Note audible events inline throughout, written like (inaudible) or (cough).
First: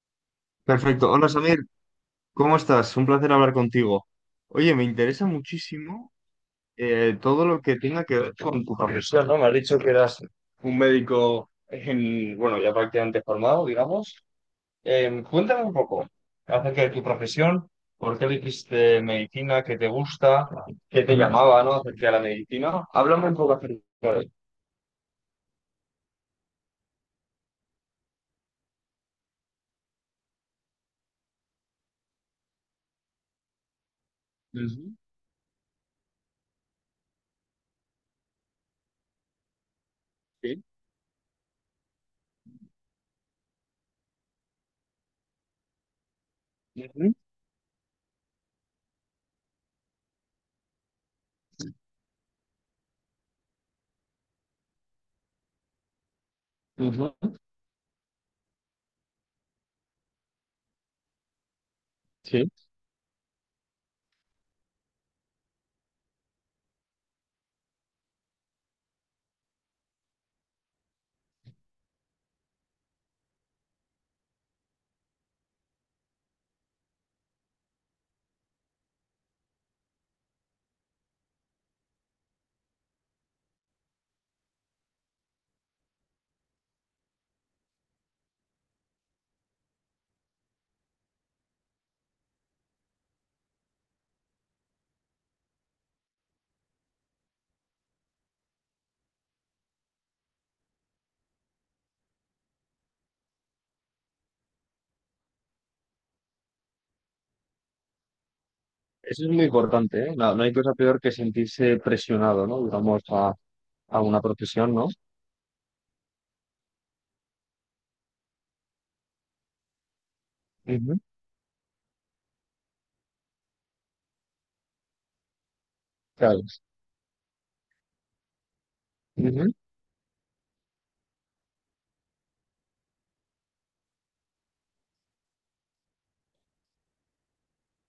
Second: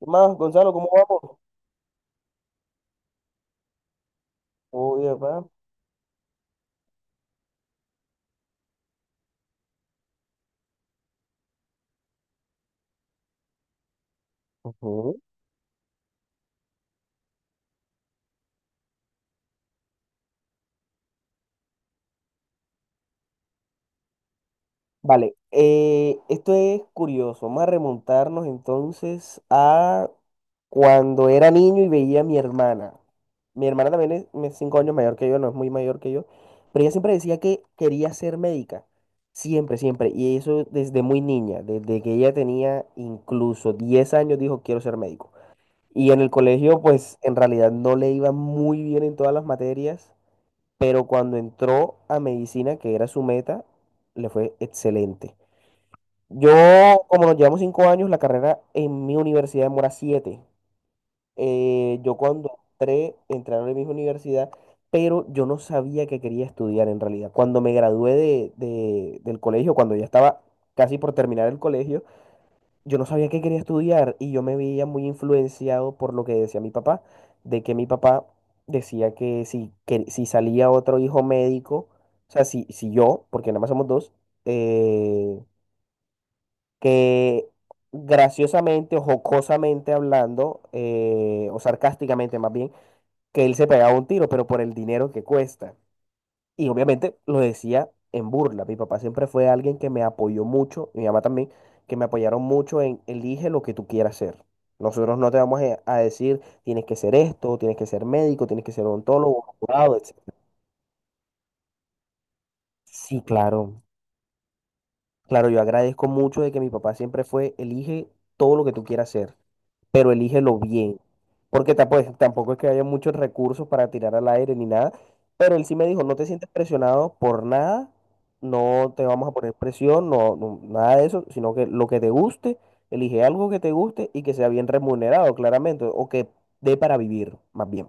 ¿Qué más, Gonzalo? ¿Cómo Perfecto. Hola vamos? Samir, ¿cómo estás? Un placer hablar contigo. Oye, me Oye, interesa papá. muchísimo todo lo que tenga que ver con tu profesión, ¿no? Me has dicho que eras un médico, bueno, ya prácticamente formado, digamos. Ujú. Cuéntame un poco acerca de tu profesión, por qué elegiste medicina, qué te gusta, qué te llamaba, ¿no? Acerca de la medicina. Háblame un poco acerca de. Vale, esto es curioso. Vamos a remontarnos entonces a cuando era niño y veía a mi hermana. Mi hermana también es cinco Ujú, años mayor que yo, no es muy mayor que yo, pero ella siempre decía que quería ser médica. Siempre, siempre. Y sí. eso desde muy niña, desde que ella tenía incluso 10 años, dijo, quiero ser médico. Y en el colegio, Ujú, pues en realidad no le iba muy bien en todas las materias, pero cuando entró a medicina, que era su meta, le fue excelente. Yo, ujú, como nos llevamos cinco años, la carrera en mi universidad demora siete. Yo sí. cuando entré, entré a la misma universidad, pero yo no sabía que quería estudiar en realidad. Cuando me gradué del colegio, cuando ya estaba casi por terminar el colegio, yo no sabía qué quería estudiar y yo me veía muy influenciado por lo que decía mi papá, de que mi papá decía que si salía otro hijo médico, o sea, si, si yo, porque nada más somos dos, eh, que graciosamente o jocosamente hablando, o sarcásticamente más bien, que él se pegaba un tiro, pero por el dinero que cuesta. Y obviamente lo decía en burla. Mi papá siempre fue alguien que me apoyó mucho, y mi mamá también, que me apoyaron mucho en elige lo que tú quieras ser. Nosotros no te vamos a decir tienes que ser esto, tienes que ser médico, tienes que ser Eso es muy odontólogo, abogado, importante, ¿eh? etc. No, no hay cosa peor que sentirse presionado, ¿no? Digamos, Sí, a claro. Una profesión, ¿no? Claro, yo agradezco mucho de que mi papá siempre fue elige todo lo que tú quieras ser, pero elígelo Ujú, bien. Porque pues, tampoco es que haya muchos recursos para tirar al aire ni nada. Pero él sí me dijo, no te claro, sientes presionado por nada, no te vamos a ujú, poner presión, nada de eso, sino que lo que te guste, elige algo que te guste y que sea bien remunerado, claramente, o que dé para vivir, más bien.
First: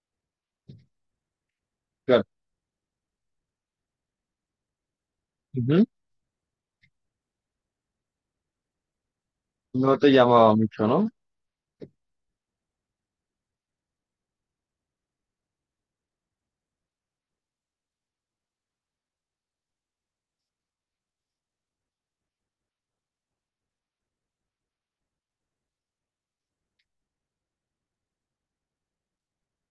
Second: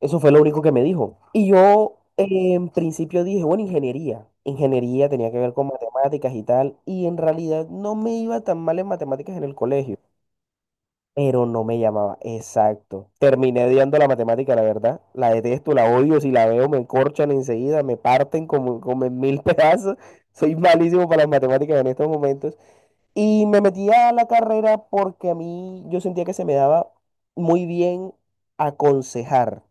Eso fue lo único que me dijo. Y yo claro, en principio dije, bueno, ingeniería. Ingeniería tenía que ver con ujú. matemáticas y tal, y en realidad no me iba tan mal en matemáticas en el colegio. No te llamaba mucho, ¿no? Pero no me llamaba, exacto. Terminé odiando la matemática, la verdad. La detesto, la odio. Si la veo, me encorchan enseguida, me parten como, como en mil (laughs) pedazos. Soy malísimo para las matemáticas en estos momentos. Y me metí a la carrera porque a mí yo sentía que se me daba muy bien aconsejar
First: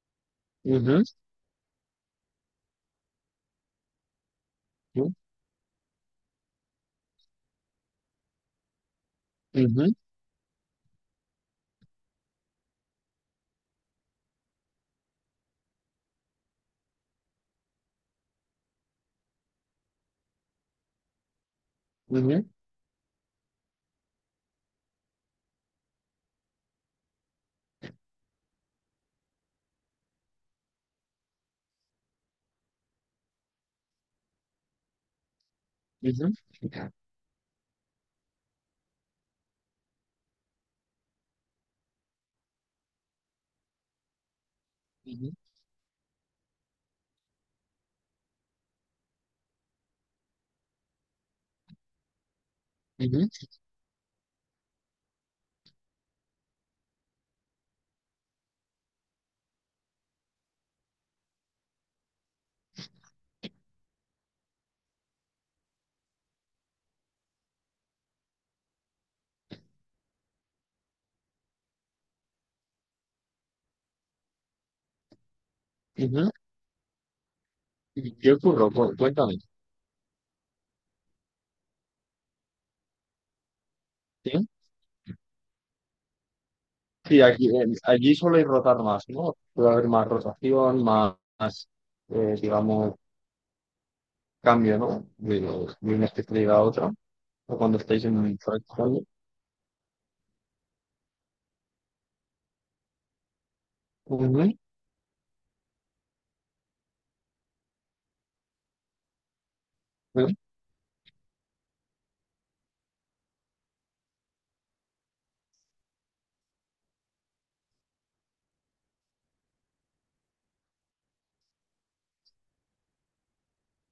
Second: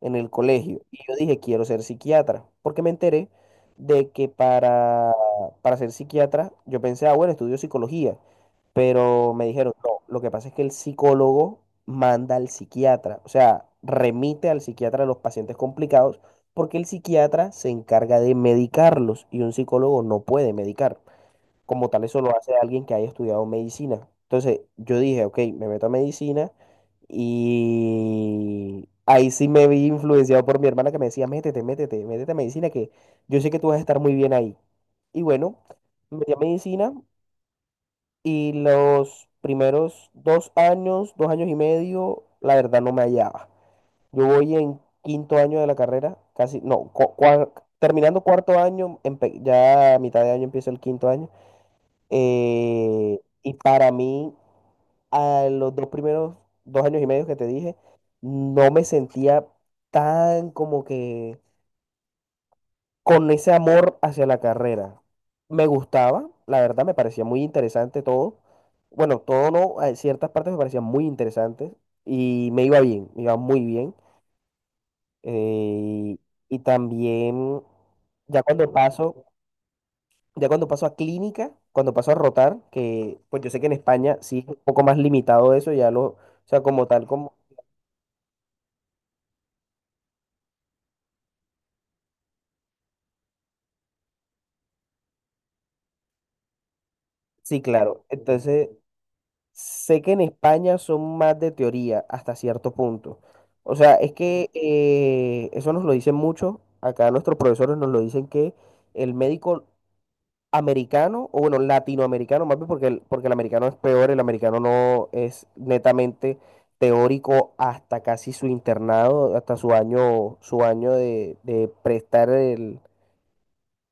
en el colegio. Y Ujú, yo dije, quiero ser psiquiatra, porque me enteré de que ujú, para ser psiquiatra, yo pensé, ah, bueno, estudio psicología, pero me dijeron, ujú, no, lo que pasa es que el psicólogo manda al psiquiatra, o sea, remite al psiquiatra a los pacientes complicados, porque el psiquiatra se encarga de medicarlos y un psicólogo no puede medicar como tal. Eso lo ujú, hace alguien que haya estudiado medicina. Entonces yo dije, ok, me meto a medicina y ahí sí me vi influenciado por mi hermana que me decía, métete, métete, métete a medicina, que yo sé que tú vas a estar muy bien ahí. Y bueno, me ujú, metí a medicina y los primeros dos años y medio, la verdad no me hallaba. Yo voy en ujú, quinto año de la carrera, casi, no, terminando cuarto año, ya a mitad de año empieza el quinto año. Ujú, Y para mí, a los dos primeros dos años y medio que te dije, no me sentía tan como que con ese amor hacia la carrera. Me gustaba, la verdad, me parecía muy interesante todo. Bueno, todo no, ciertas partes me parecían muy interesantes y me iba bien, me iba muy bien. Eh, ujú. y también, ¿Y qué ya cuando ocurrió? Paso, Cuéntame, ya cuando paso a clínica, cuando paso a rotar, que pues yo sé que en España sí es ¿sí? un poco más limitado eso, ya lo, o sea, como tal, Sí, como, aquí, allí suele rotar más, ¿no? Puede haber más rotación, más, más, digamos, cambio, ¿no? De, de una especialidad a otra, o sí, cuando claro. estáis en un Entonces, practicando. sé que en España son más de teoría hasta cierto punto. O sea, es que Ujú, eso nos lo dicen mucho, acá nuestros profesores nos lo dicen que el médico ujú, americano, o bueno, latinoamericano más bien, porque porque el americano es peor, el americano no es netamente teórico hasta casi su internado, hasta su año de prestar el,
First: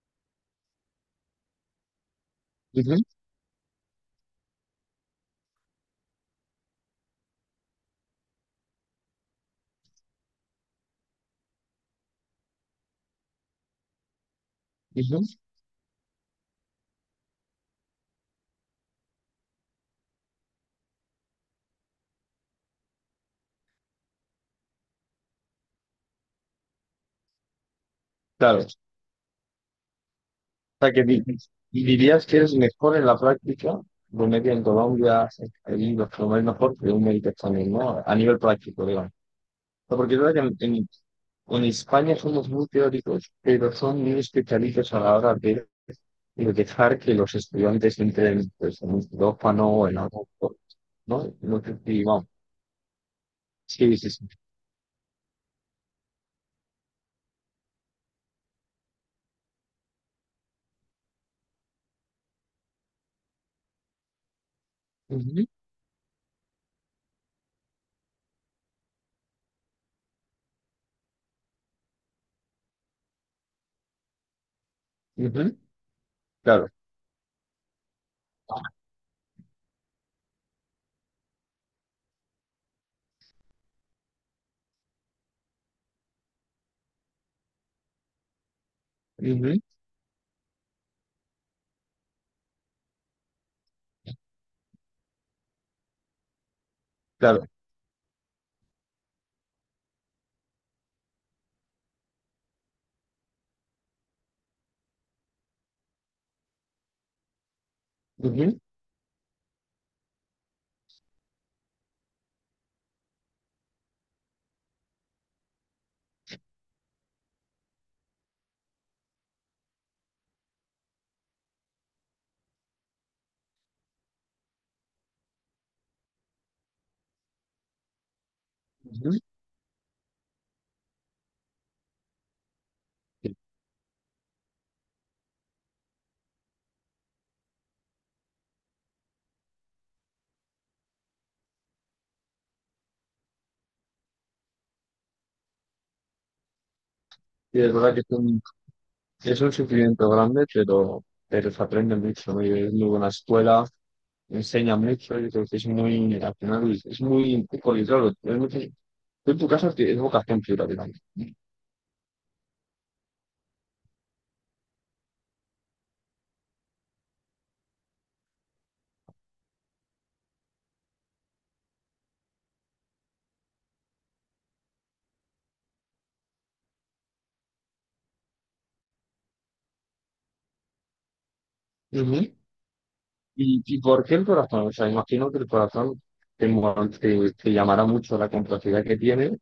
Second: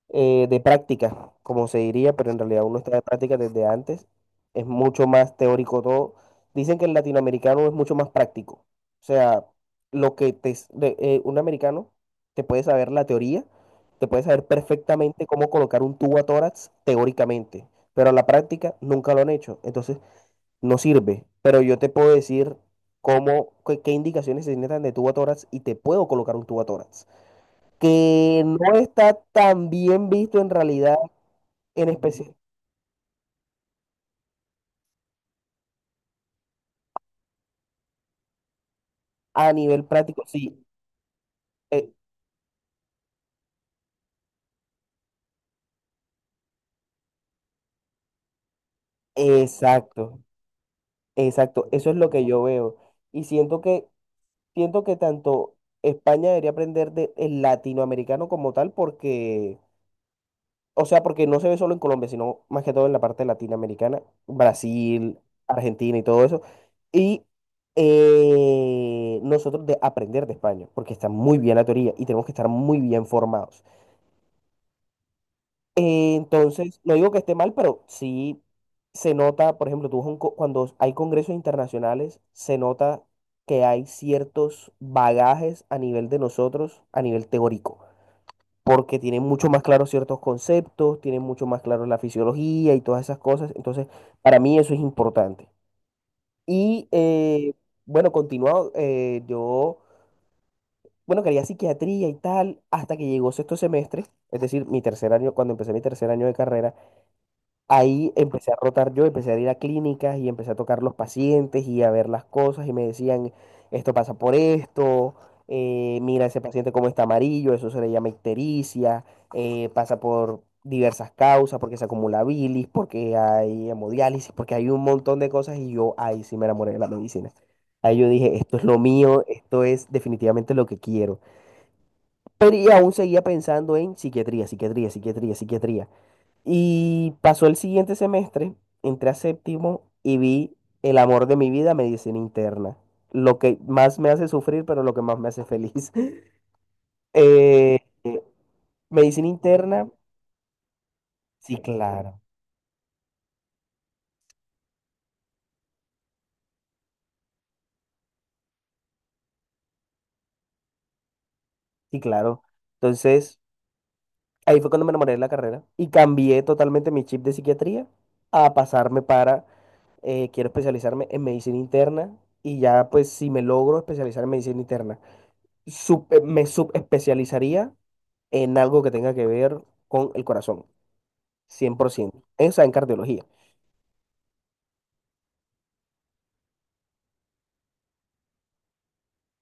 de práctica, como se diría, pero en realidad uno está ujú, de práctica desde antes. Es mucho más teórico todo. Dicen que el latinoamericano es mucho más práctico. O sea, lo que te, s- de- un americano te puede saber la teoría, te puede saber ujú. perfectamente cómo colocar un tubo a tórax teóricamente, pero a la práctica nunca lo han hecho. Entonces, no sirve. Pero yo te puedo decir cómo, qué, qué indicaciones se necesitan de tubo a tórax y te puedo colocar un tubo a tórax, que Claro, no está tan bien visto en sea, realidad, en dirías especial que eres mejor en la práctica, un médico en Colombia, ahí los promedios mejor que un médico también, ¿no? A nivel práctico, digamos. a nivel O sea, porque es práctico. verdad Sí, que en e- España somos muy teóricos, pero son muy especialistas a la hora de dejar que los estudiantes entren pues, en un quirófano o en exacto, algo, ¿no? No exacto. sé Eso es si, lo que vamos. yo veo. Y Sí, sí, sí. siento que tanto España debería aprender de el latinoamericano como tal, porque, o sea, porque no se ve solo en Colombia, sino más que todo en la parte latinoamericana, Brasil, Ujú, Argentina y todo eso. Y nosotros de aprender de España, porque está muy bien la teoría y tenemos que estar muy bien formados. ujú, claro, Entonces, no digo que esté mal, pero sí se nota, por ejemplo, tú vas a un cuando hay congresos internacionales, se nota que hay ciertos bagajes a nivel de nosotros, a nivel teórico, porque tienen mucho ujú, más claros ciertos conceptos, tienen mucho más claro la fisiología y todas esas cosas. Entonces, para mí eso es importante. Y claro, bueno, continuado, eh, yo, bueno, quería psiquiatría y tal, hasta que llegó sexto semestre, es decir, mi tercer año, cuando empecé mi tercer año de carrera. Ahí empecé a ujú, rotar yo, empecé a ir a clínicas y empecé a tocar los pacientes y a ver las cosas y me decían, esto pasa por esto, mira ese paciente como está amarillo, eso se le llama ictericia, pasa por diversas causas, porque se acumula bilis, porque hay hemodiálisis, porque hay un montón de cosas y yo ahí sí me enamoré de la medicina. Ahí yo dije, esto es lo ujú. mío, esto es definitivamente lo que quiero. Pero y aún seguía pensando en psiquiatría, psiquiatría, psiquiatría, psiquiatría. Y pasó el siguiente semestre, entré a séptimo y vi el amor de mi vida, medicina interna. Lo que más me hace sufrir, pero lo que más me hace feliz. (laughs) Sí, es Eh, verdad que eh, son. medicina Sí, es un interna, sufrimiento grande, pero sí, se aprende claro, mucho, ¿no? Y es muy buena escuela, enseña mucho, yo creo que es muy, al final, es muy poco claro, tú en tu casa es vocación pura, digamos. sí, claro. Entonces, ahí fue cuando me enamoré de la carrera y cambié totalmente mi chip de psiquiatría a pasarme para, quiero especializarme en medicina interna y ya pues si me logro especializar en medicina interna, me subespecializaría en algo que tenga que ver con el corazón, 100%. Ujú. Esa en cardiología. Y por qué el corazón? O sea, imagino que el corazón te, te, te llamará mucho la complejidad que tiene,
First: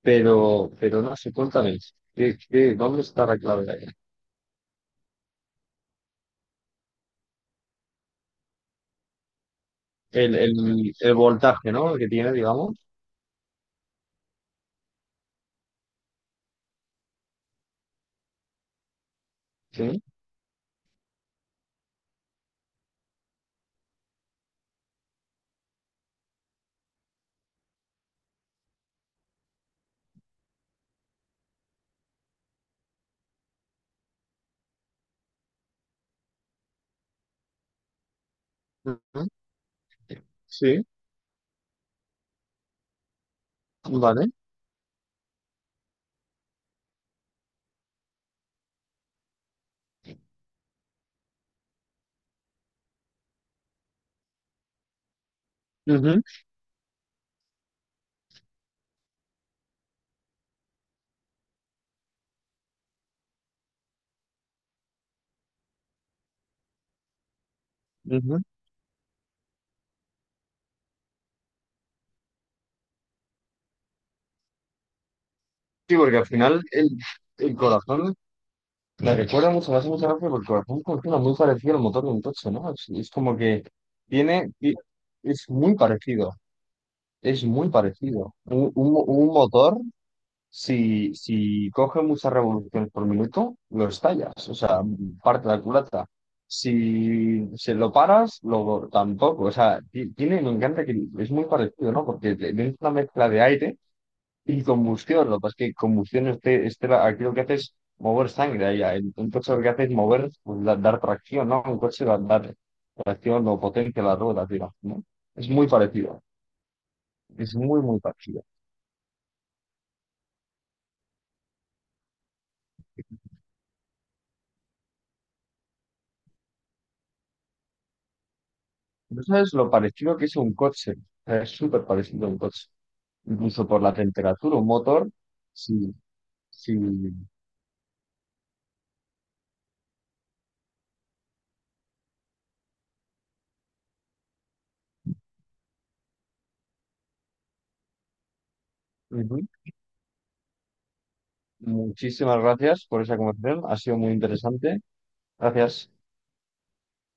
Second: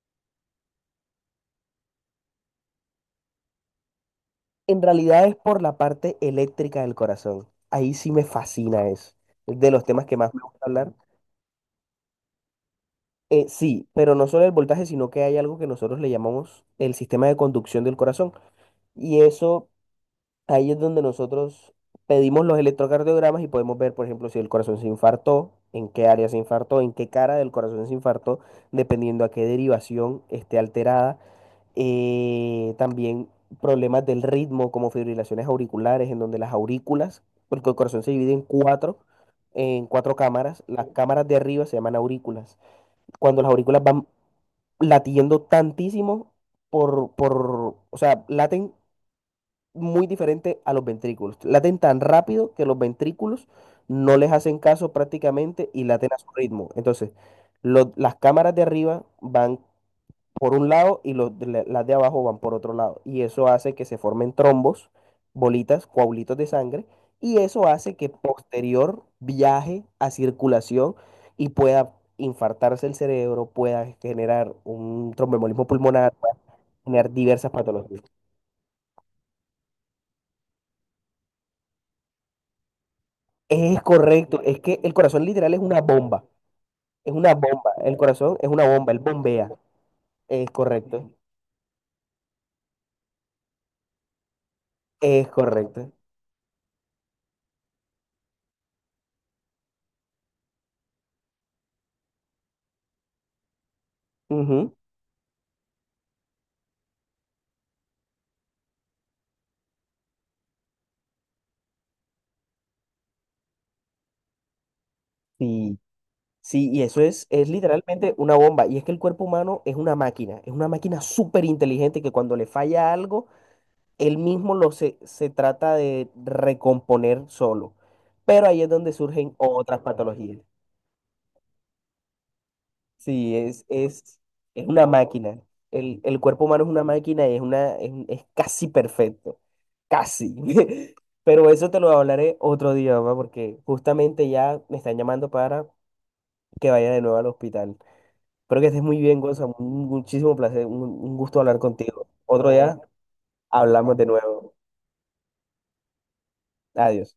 pero no sé, cuéntame, ¿qué, qué, dónde está la clave de ahí? En realidad es por la parte eléctrica del corazón. Ahí sí me fascina eso. Es de los temas que más me gusta hablar. El voltaje, ¿no? Que tiene, digamos. Sí, pero no solo el voltaje, sino que hay algo que nosotros le llamamos el sistema de conducción del corazón. Y eso, Sí. ahí es donde nosotros pedimos los electrocardiogramas y podemos ver, por ejemplo, si el corazón se infartó, en qué área se infartó, en qué cara del corazón se infartó, dependiendo a qué derivación esté alterada. También problemas del ritmo como fibrilaciones auriculares, en donde las aurículas, porque el corazón se divide Ujú. en cuatro cámaras, Sí. las cámaras de arriba se llaman aurículas. Cuando las aurículas van Vale. latiendo tantísimo o sea, laten muy diferente a los ventrículos, laten tan rápido que los ventrículos no les hacen caso prácticamente y laten a Ujú. su ritmo. Entonces, las cámaras de arriba van por un lado y los las de abajo van por otro lado. Y eso hace que se formen trombos, bolitas, coágulos de sangre, y eso hace que Ujú. posterior viaje a circulación y pueda infartarse el cerebro, pueda generar un tromboembolismo Sí, pulmonar, porque al pueda final generar diversas el patologías. corazón me recuerda mucho, me hace mucha gracia porque el corazón funciona muy parecido al motor de un coche, ¿no? Es como que Es correcto, tiene, es que el corazón es literal muy parecido, es una es muy bomba, el parecido. corazón es una bomba, él Un bombea. motor, Es correcto, si, si coge muchas revoluciones por minuto, lo estallas, o sea, es parte la correcto. culata. Si se lo paras, lo tampoco. O sea, tiene, me encanta que es muy parecido, ¿no? Porque le es una mezcla de aire y Ujú, combustión, lo que pasa es que combustión, este, aquí lo que hace es mover sangre. Allá el un coche lo que hace es mover, pues, dar tracción, ¿no? Un coche va a dar tracción o potencia a las ruedas, digamos, ¿no? Es muy sí. parecido, Sí, y eso es es muy, muy literalmente una parecido. bomba. Y es que el cuerpo humano es una máquina súper inteligente que cuando le falla algo, él mismo se trata de recomponer solo. Pero ahí es donde No surgen sabes lo otras parecido que es patologías. un coche, o sea, es súper parecido a un coche. Sí, Incluso por la temperatura, un es una motor, máquina. sí, El cuerpo humano es sí. una máquina y es casi perfecto. Casi. (laughs) Pero eso te lo hablaré otro día, mamá, porque justamente ya me están llamando para que vaya de nuevo al hospital. Espero que estés muy bien, Ujú. Gonzalo. Un muchísimo placer, un gusto hablar contigo. Muchísimas Otro Vale, día gracias por esa conversación, ha hablamos sido de muy nuevo. interesante. Gracias. Adiós.